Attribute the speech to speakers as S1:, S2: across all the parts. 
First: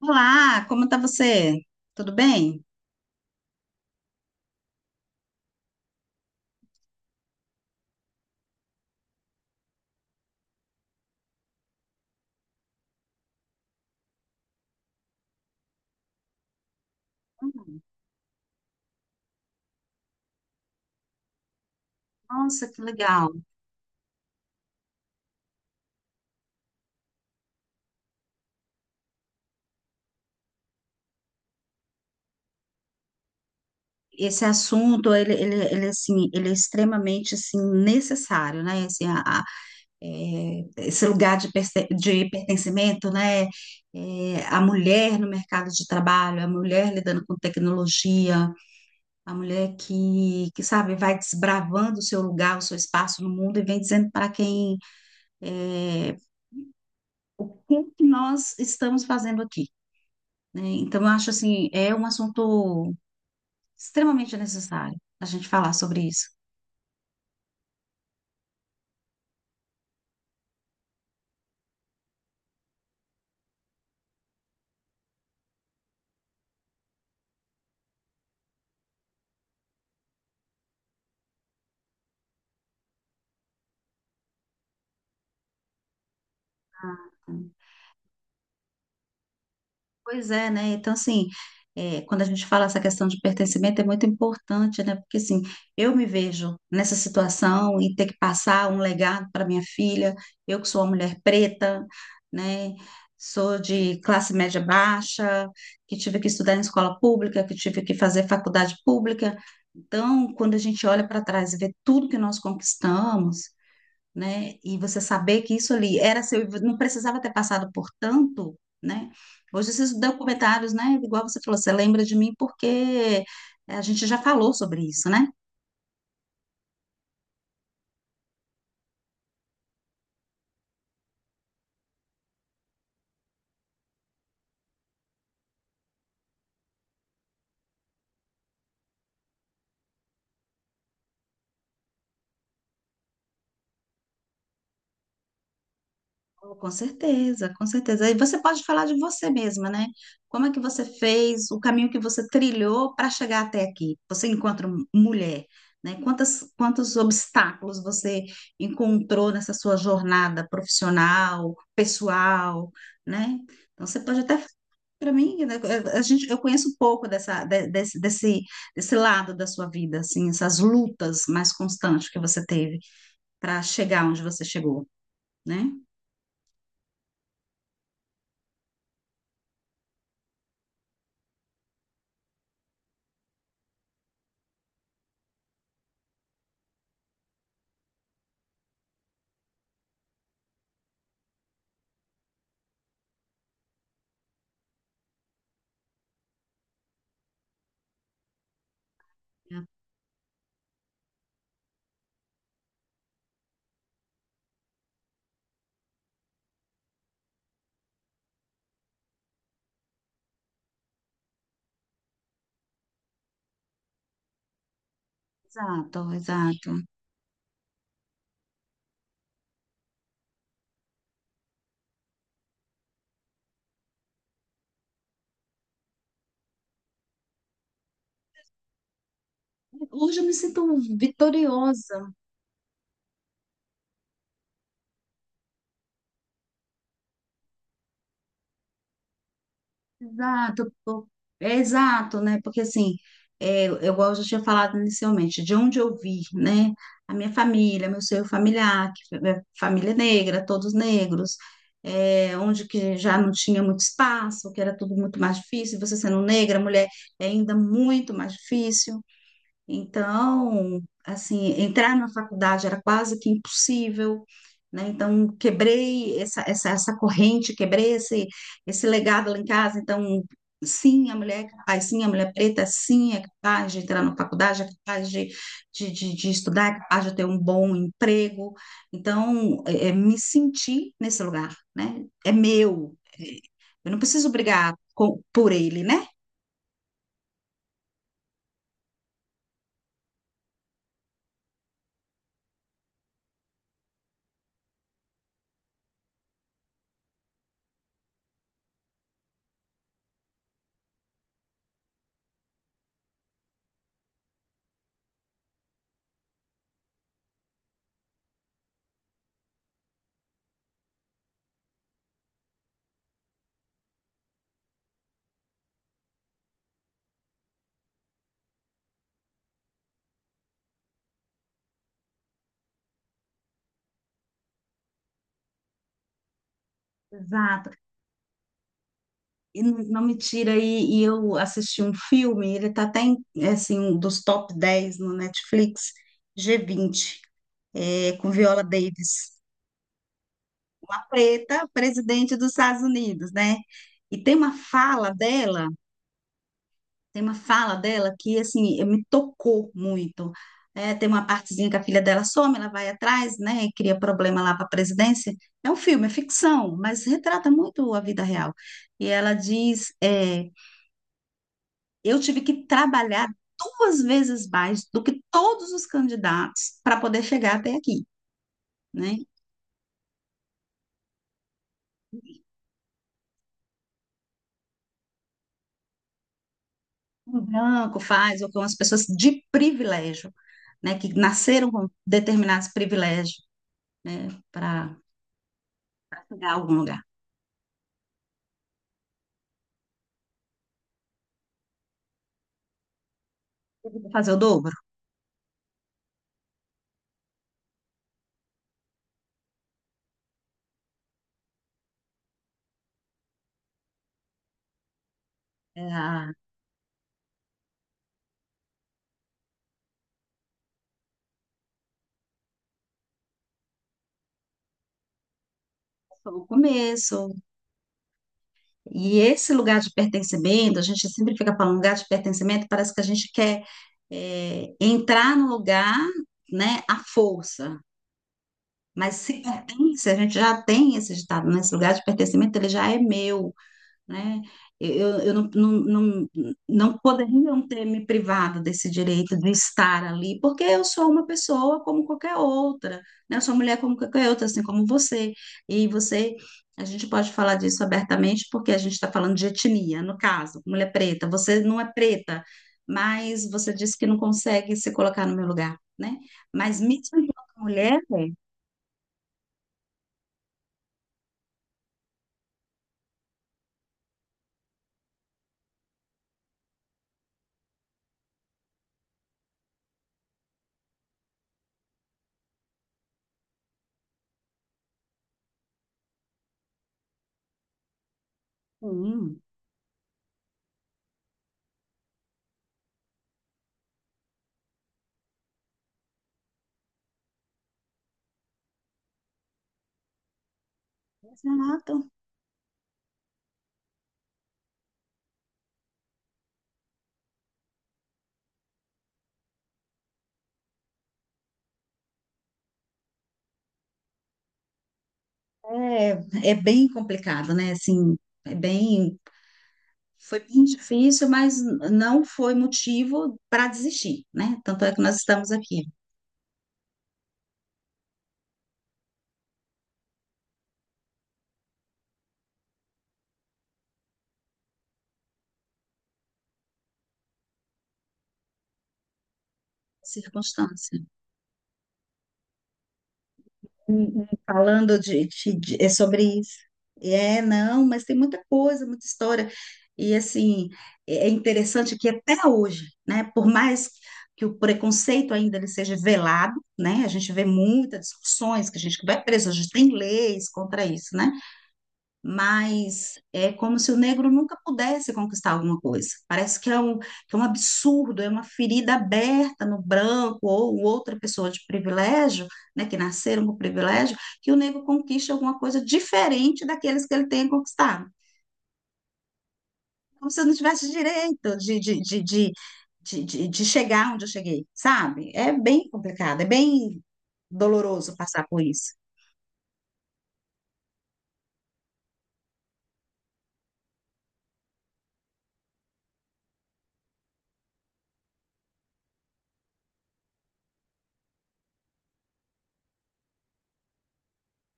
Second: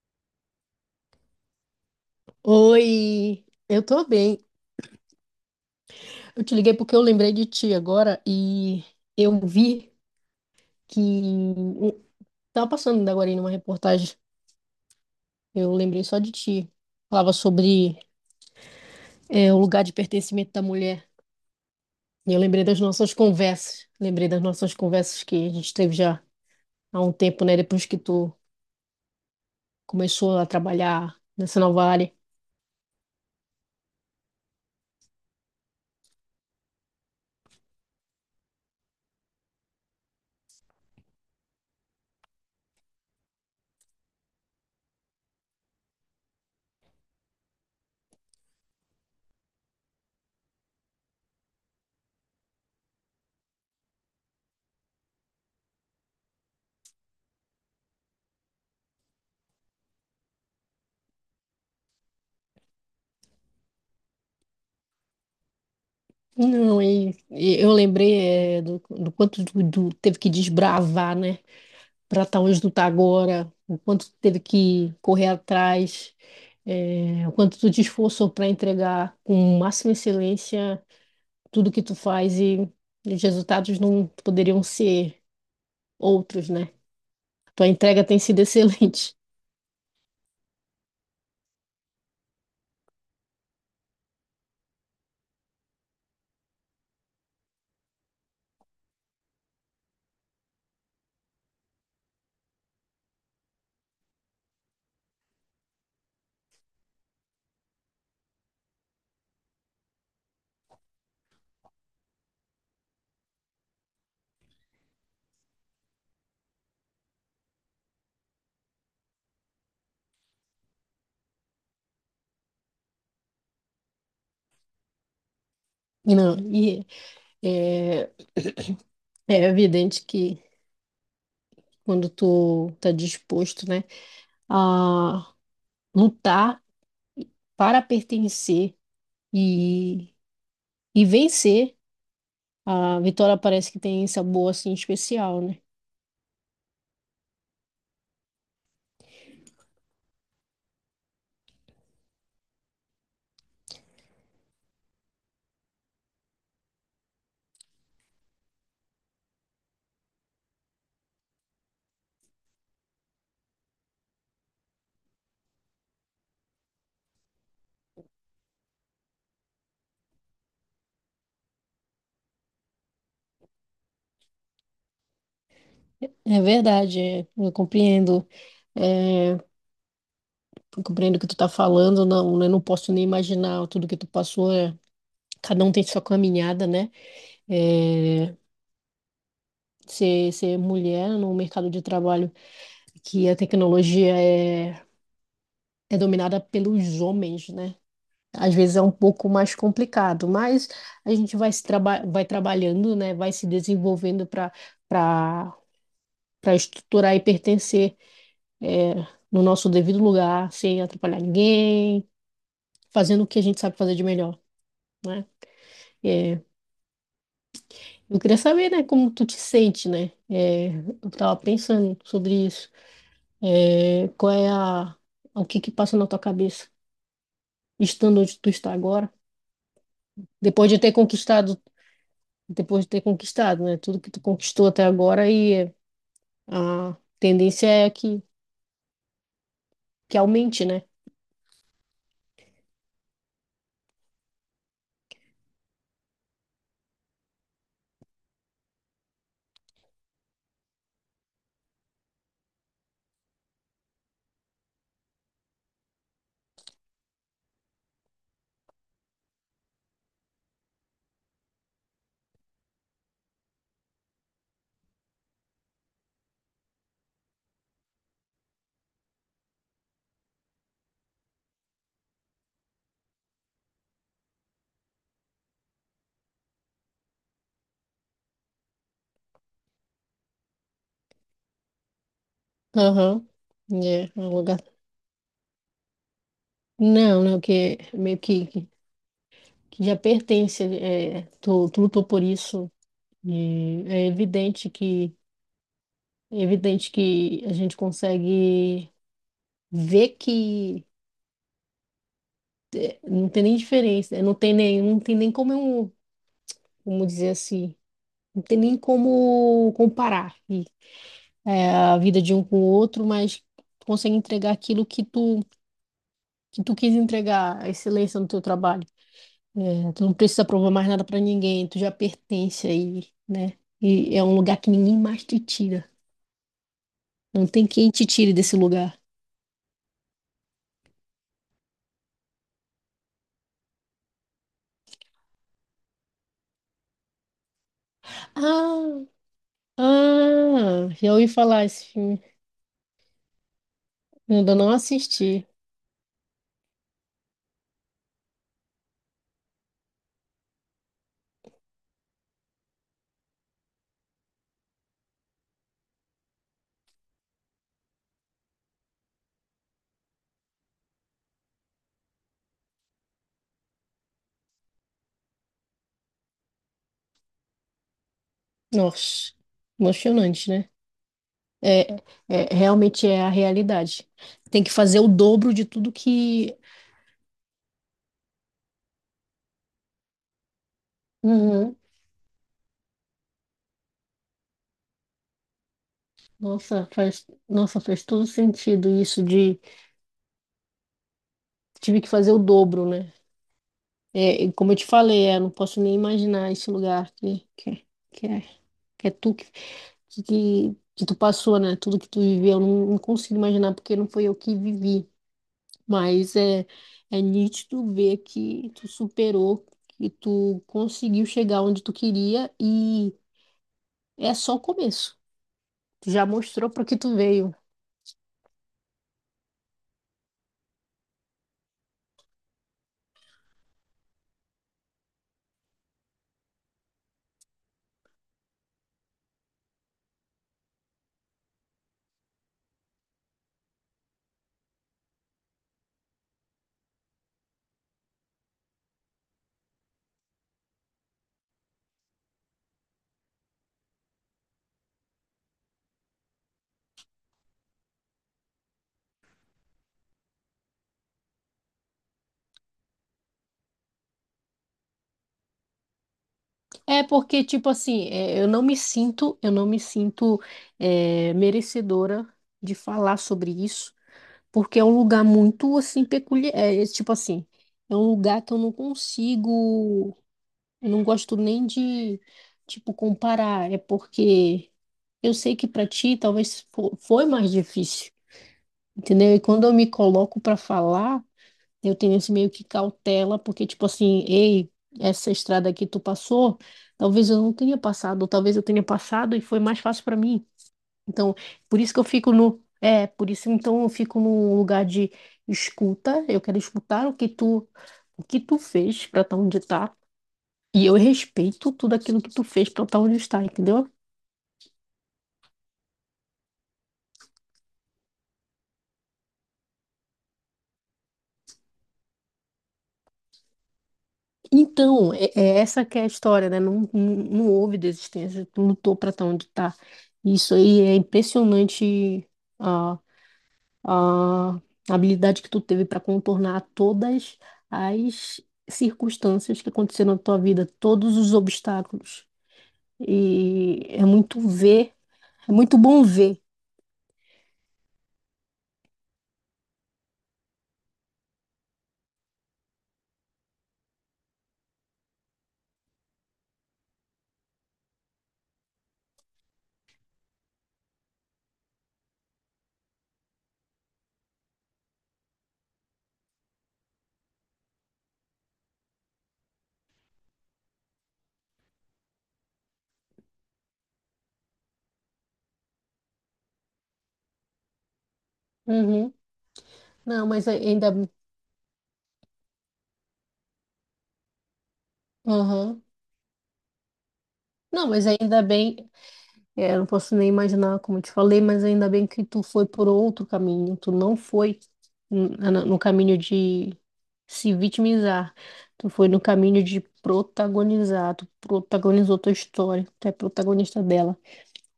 S1: Olá, como está você? Tudo bem?
S2: Oi, eu tô bem. Eu te liguei porque eu lembrei de ti agora e eu vi que tava passando agora aí numa reportagem. Eu lembrei só de ti. Falava
S1: Hum,
S2: sobre o lugar de pertencimento da mulher. E eu lembrei
S1: Nossa,
S2: das
S1: que
S2: nossas
S1: legal.
S2: conversas. Lembrei das nossas conversas que a gente teve já há um tempo, né? Depois que tu começou a trabalhar nessa nova área.
S1: Esse assunto, ele é extremamente, assim, necessário, né? Assim, esse lugar de, de pertencimento, né? É, a mulher no mercado de trabalho, a mulher lidando com tecnologia, a mulher que sabe, vai desbravando o seu lugar, o seu espaço no mundo e vem dizendo para quem, é, o que que nós estamos fazendo aqui, né? Então, eu acho assim, é um assunto extremamente necessário a gente falar sobre isso.
S2: Não, e eu lembrei do quanto tu teve que desbravar, né? Para estar onde tu tá agora, o quanto tu teve que correr atrás, o quanto tu te esforçou para entregar com máxima excelência tudo que tu faz e, os resultados não poderiam ser outros, né? Tua entrega tem sido excelente.
S1: Pois é, né? Então, assim, quando a gente fala essa questão de pertencimento, é muito importante, né? Porque, assim, eu me vejo nessa situação e ter que passar um legado para minha filha, eu que sou uma mulher preta, né? Sou de classe média baixa, que tive que estudar em escola pública, que tive que fazer faculdade pública. Então, quando a gente olha para trás e vê tudo que nós conquistamos, né? E você saber que isso ali era seu, não precisava ter passado por tanto, né? Hoje esses documentários, né? Igual você falou, você lembra de mim porque a gente já falou sobre isso, né?
S2: E não, e é, é evidente que quando tu tá disposto, né, a lutar para pertencer e, e vencer, a vitória parece que tem sabor assim especial, né?
S1: Oh, com certeza, com certeza. E você pode falar de você mesma, né? Como é que você fez, o caminho que você trilhou para chegar até aqui? Você encontra mulher, né? Quantos obstáculos você encontrou nessa sua jornada profissional, pessoal, né? Então, você pode até, para mim, né, eu conheço pouco desse desse, lado da sua vida, assim, essas lutas mais constantes que você teve para chegar onde você chegou, né?
S2: É verdade, eu compreendo. É, eu compreendo o que tu tá falando, não, eu não posso nem imaginar tudo que tu passou. Cada um tem sua caminhada, né? É, ser mulher no mercado de trabalho, que a tecnologia é dominada pelos homens, né? Às vezes é um pouco mais complicado, mas a gente vai trabalhando, né? Vai se desenvolvendo para para para estruturar e pertencer, é, no nosso devido lugar, sem atrapalhar ninguém fazendo o que a gente sabe fazer de melhor, né?
S1: Exato,
S2: É,
S1: exato.
S2: eu queria saber, né, como tu te sente, né? É, eu tava pensando sobre isso. Qual é o que que passa na tua cabeça, estando onde tu está agora,
S1: Hoje eu me sinto
S2: depois de ter conquistado,
S1: vitoriosa.
S2: né, tudo que tu conquistou até agora e a tendência é que aumente,
S1: Exato,
S2: né?
S1: pô. É exato, né? Porque assim, eu, igual eu já tinha falado inicialmente, de onde eu vi, né? A minha família, meu seio familiar, que é família é negra, todos negros, onde que já não tinha muito espaço, que era tudo muito mais difícil, você sendo negra, mulher, é ainda muito mais difícil. Então, assim, entrar na faculdade era quase que impossível, né? Então, quebrei essa corrente, quebrei esse, esse legado lá em casa. Então, sim, a mulher é capaz, sim, a mulher preta, sim, é capaz de entrar na faculdade, é capaz de estudar, é capaz de ter um bom emprego. Então, me senti nesse lugar, né? É meu.
S2: Aham.
S1: Eu não
S2: É, é
S1: preciso
S2: um lugar.
S1: brigar por ele, né?
S2: Não, né, que meio que já pertence, é, tu lutou por isso. E é evidente que a gente consegue ver que não tem nem diferença, né? Não tem nem como, como dizer assim, não tem nem como comparar e, a vida de um com o outro, mas tu consegue entregar aquilo que tu quis entregar, a excelência no teu trabalho. É, tu não precisa provar mais nada para ninguém, tu já pertence aí, né? E é um lugar que ninguém mais te tira. Não tem
S1: Exato.
S2: quem te tire desse lugar.
S1: E não, não me tira aí, e eu assisti um filme, ele tá até em, é assim, um dos top 10 no Netflix, G20, é, com Viola
S2: Ah,
S1: Davis,
S2: Ah,
S1: uma
S2: já ouvi falar
S1: preta,
S2: esse filme.
S1: presidente dos Estados Unidos, né? E tem uma
S2: Ainda não
S1: fala
S2: assisti.
S1: dela, tem uma fala dela que, assim, me tocou muito. É, tem uma partezinha que a filha dela some, ela vai atrás, né, e cria problema lá para a presidência. É um filme, é ficção, mas retrata muito a vida real. E ela diz, eu tive que trabalhar 2 vezes mais do que todos os candidatos para poder chegar até aqui, né?
S2: Nossa, emocionante, né? É, realmente é a realidade. Tem que fazer o dobro de tudo que.
S1: Um branco faz, ou com as pessoas de privilégio, né? Que nasceram
S2: Uhum.
S1: com determinados privilégios, né? Para chegar a algum
S2: Nossa,
S1: lugar.
S2: nossa, faz todo sentido isso de tive que fazer o dobro, né?
S1: Tive que fazer o
S2: É, e
S1: dobro.
S2: como eu te falei, não posso nem imaginar esse lugar que que é tu que tu passou, né? Tudo que tu viveu, eu não, não consigo imaginar porque não foi eu que vivi.
S1: É,
S2: Mas é nítido ver que tu superou, que tu conseguiu chegar onde tu queria e é só o começo. Tu já
S1: foi o
S2: mostrou para que tu
S1: começo.
S2: veio.
S1: E esse lugar de pertencimento, a gente sempre fica falando lugar de pertencimento, parece que a gente quer, entrar no lugar, né? À força. Mas se pertence, a gente já tem esse ditado, né? Esse lugar de pertencimento, ele já é meu, né? Eu não poderia não ter me privado desse direito de estar ali, porque eu sou uma pessoa como qualquer outra, né? Eu sou mulher como qualquer outra, assim como você. E você, a gente pode falar disso abertamente, porque a gente está falando de etnia, no caso, mulher preta. Você não é preta, mas você disse que não consegue se colocar no meu lugar, né? Mas
S2: É
S1: mesmo
S2: porque,
S1: enquanto
S2: tipo
S1: mulher,
S2: assim, é, eu não me sinto merecedora de falar sobre isso, porque é um lugar muito, assim, peculiar. Tipo assim, é um lugar que eu não consigo, eu não gosto nem de, tipo, comparar. É porque eu sei que para ti talvez foi mais difícil, entendeu? E
S1: sim.
S2: quando eu me coloco para falar, eu tenho esse meio que cautela, porque tipo assim, ei, essa estrada que tu passou, talvez eu não tenha passado, ou talvez eu tenha passado e foi mais fácil para mim. Então, por isso
S1: Exato.
S2: que eu fico no, é, por isso então eu fico num lugar de escuta, eu quero escutar o que tu fez para estar onde tá, e eu respeito tudo aquilo que tu fez para estar onde está, entendeu?
S1: É, é bem complicado, né? Assim, é bem, foi bem difícil, mas não foi motivo para desistir, né? Tanto é que
S2: Então,
S1: nós estamos
S2: é
S1: aqui,
S2: essa que é a história, né? Não houve desistência, tu lutou para estar onde tá. Isso aí é impressionante a, a habilidade que tu teve para contornar todas as circunstâncias que aconteceram na tua vida,
S1: circunstância.
S2: todos os obstáculos. E é muito ver,
S1: Falando de,
S2: é muito
S1: é
S2: bom
S1: sobre
S2: ver.
S1: isso. É, não, mas tem muita coisa, muita história. E assim, é é interessante que até hoje, né? Por mais que o preconceito ainda ele seja velado, né? A gente vê muitas discussões que a gente que vai preso, a gente tem leis contra isso, né? Mas é como se o negro nunca pudesse conquistar alguma coisa. Parece que é um absurdo, é uma ferida aberta no branco ou outra pessoa de privilégio, né, que nasceram com privilégio, que o negro conquiste alguma coisa diferente daqueles que ele tem conquistado.
S2: Uhum. Não,
S1: Como se eu
S2: mas
S1: não tivesse
S2: ainda,
S1: direito de chegar onde eu cheguei, sabe? É
S2: aham.
S1: bem complicado, é bem
S2: Não, mas
S1: doloroso
S2: ainda
S1: passar por
S2: bem,
S1: isso.
S2: é, eu não posso nem imaginar como eu te falei, mas ainda bem que tu foi por outro caminho. Tu não foi no caminho de se vitimizar. Tu foi no caminho de protagonizar. Tu protagonizou tua história. Tu é protagonista dela.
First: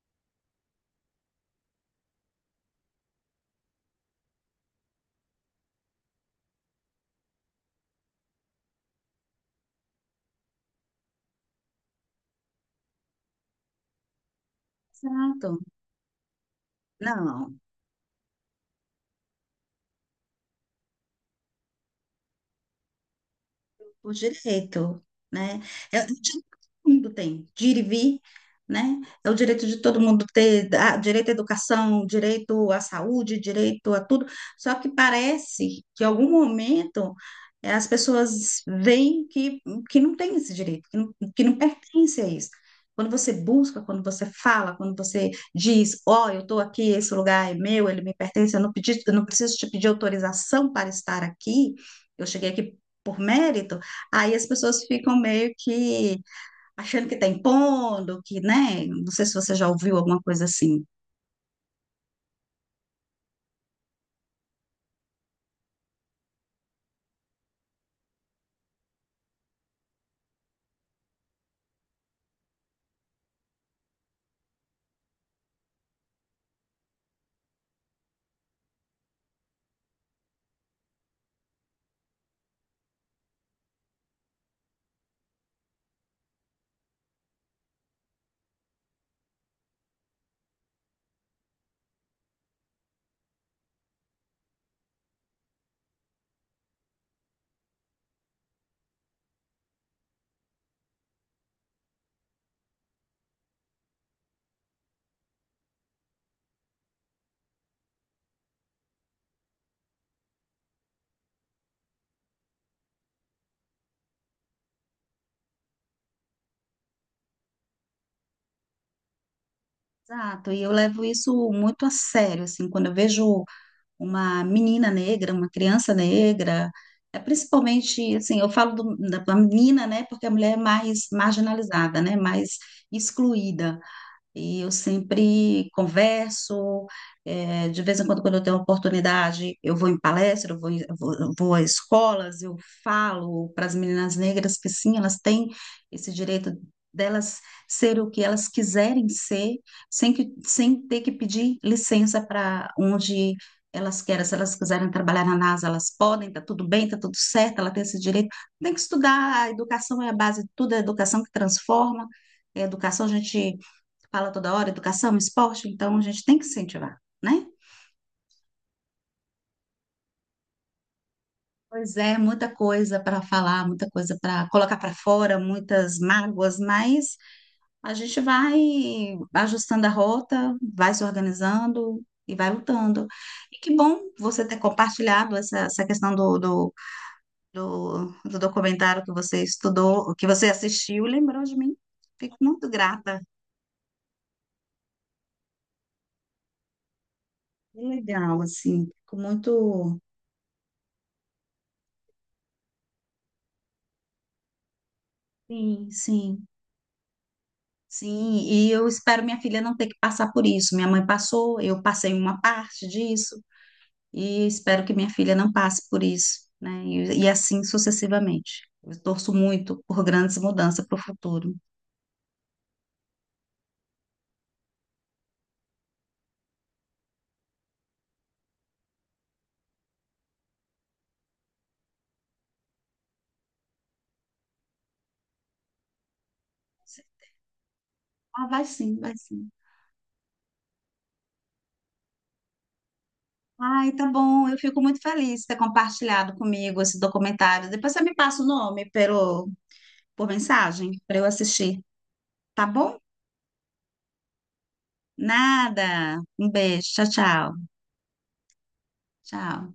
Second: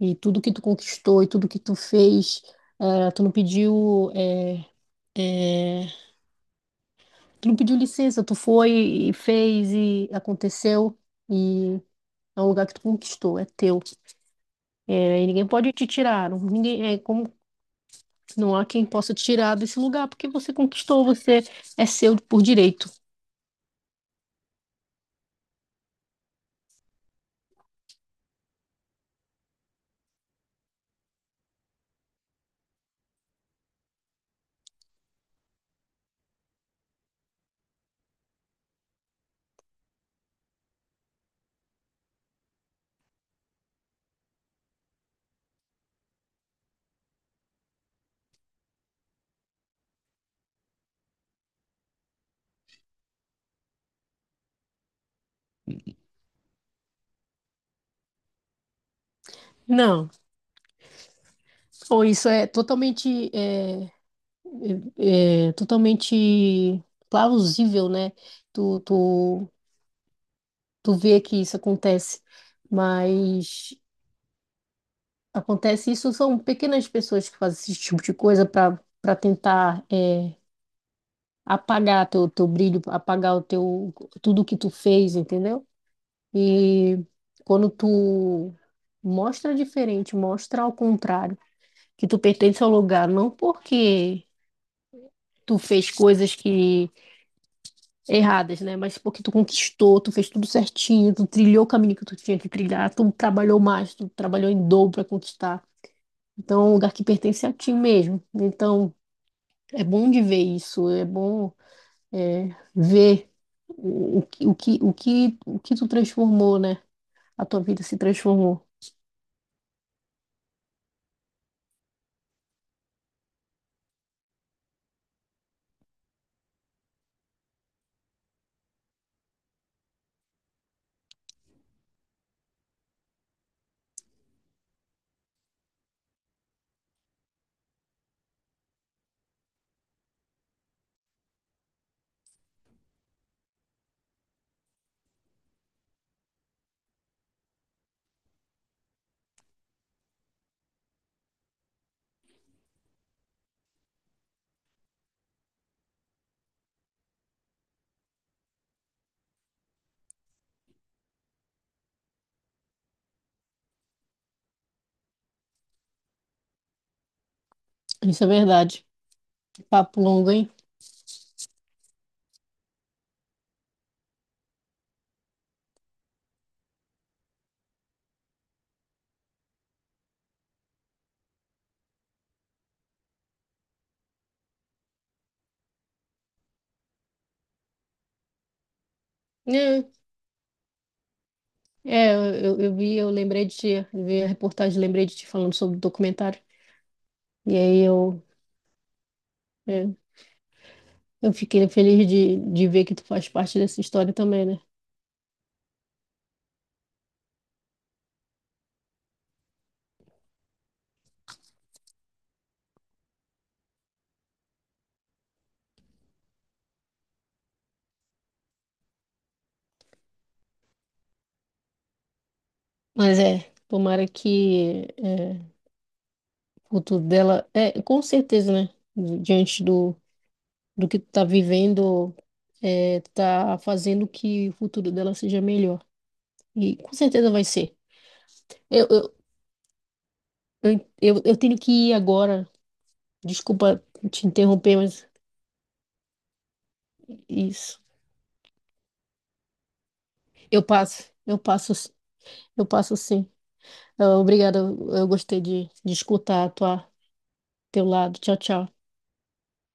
S2: E tudo que tu conquistou e tudo que tu fez, tu não pediu, tu não pediu licença. Tu foi e fez e aconteceu. E é um lugar que tu conquistou, é teu. É, e ninguém
S1: Exato.
S2: pode te tirar. Ninguém, é como
S1: Não,
S2: não há quem possa tirar desse lugar porque você conquistou, você é seu por direito.
S1: o direito, né? É o direito que todo mundo tem, de ir e vir, né? É o direito de todo mundo ter, ah, direito à educação, direito à saúde, direito a tudo. Só que parece que em algum momento, eh, as pessoas veem que não tem esse direito, que não pertence a isso. Quando você busca, quando você fala, quando você diz, ó, eu estou aqui, esse lugar é meu, ele me pertence, eu não pedi, eu não preciso te pedir autorização para estar aqui, eu cheguei aqui por mérito. Aí as pessoas ficam meio que achando que está impondo, que, né? Não sei se você já ouviu
S2: Não.
S1: alguma coisa assim.
S2: Ou isso é totalmente, é totalmente plausível, né? Tu, tu, tu vê que isso acontece, mas acontece isso são pequenas pessoas que fazem esse tipo de coisa para tentar apagar teu brilho, apagar o teu tudo que tu fez, entendeu? E quando tu mostra diferente, mostra ao contrário, que tu pertence ao lugar, não porque tu fez coisas que erradas, né? Mas porque tu conquistou, tu fez tudo certinho, tu trilhou o caminho que tu tinha que trilhar, tu trabalhou mais, tu trabalhou em dobro para conquistar. Então, é um lugar que pertence a ti mesmo. Então, é bom de ver isso, é bom é, ver o que tu transformou, né? A tua vida se transformou.
S1: Exato, e eu levo isso muito a sério, assim, quando eu vejo uma menina negra, uma criança negra, é principalmente, assim, eu falo da da menina, né, porque a mulher é mais marginalizada, né, mais excluída. E eu sempre converso, eh, de vez em quando, quando eu tenho oportunidade, eu vou em palestra, eu vou a escolas, eu falo para as meninas negras que sim, elas têm esse direito delas ser o que elas quiserem ser, sem que, sem ter que pedir licença para onde elas querem. Se elas quiserem trabalhar na NASA, elas podem, tá tudo bem, tá tudo certo, ela tem esse direito. Tem que estudar, a educação é a base de tudo, é a educação que transforma. É a educação, a gente fala toda hora, educação, esporte, então a gente tem que incentivar, né?
S2: Isso é verdade. Papo longo, hein?
S1: Pois é, muita coisa para falar, muita coisa para colocar para fora, muitas mágoas, mas a gente vai ajustando a rota, vai se organizando e vai lutando. E que bom você ter compartilhado essa, essa questão do documentário que você
S2: É,
S1: estudou, que você assistiu, lembrou de mim.
S2: é
S1: Fico muito
S2: eu vi, eu
S1: grata.
S2: lembrei de ti, eu vi a reportagem, lembrei de ti falando sobre o documentário. E
S1: Que
S2: aí eu,
S1: legal, assim. Fico
S2: é,
S1: muito.
S2: eu fiquei feliz de ver que tu faz parte dessa história também, né?
S1: Sim, sim. Sim, e eu espero minha filha não ter que passar por isso. Minha mãe passou, eu passei uma parte disso, e espero que minha filha não passe por isso, né? E assim sucessivamente. Eu torço muito por grandes mudanças para o futuro.
S2: Mas tomara que o futuro dela, é, com certeza, né? Diante do que tu tá vivendo, é, tá fazendo que o futuro dela seja melhor. E com certeza vai ser.
S1: Ah, vai
S2: Eu,
S1: sim, vai
S2: eu,
S1: sim.
S2: eu, eu tenho que ir agora. Desculpa
S1: Ai, tá
S2: te
S1: bom. Eu
S2: interromper,
S1: fico muito
S2: mas
S1: feliz de ter compartilhado comigo esse documentário.
S2: isso.
S1: Depois você me passa o nome pelo, por
S2: Eu
S1: mensagem
S2: passo,
S1: para eu
S2: eu passo,
S1: assistir,
S2: s- eu
S1: tá
S2: passo
S1: bom?
S2: sim. Ah, obrigada, eu gostei de
S1: Nada.
S2: escutar
S1: Um
S2: a
S1: beijo. Tchau, tchau.
S2: teu lado. Tchau, tchau.
S1: Tchau.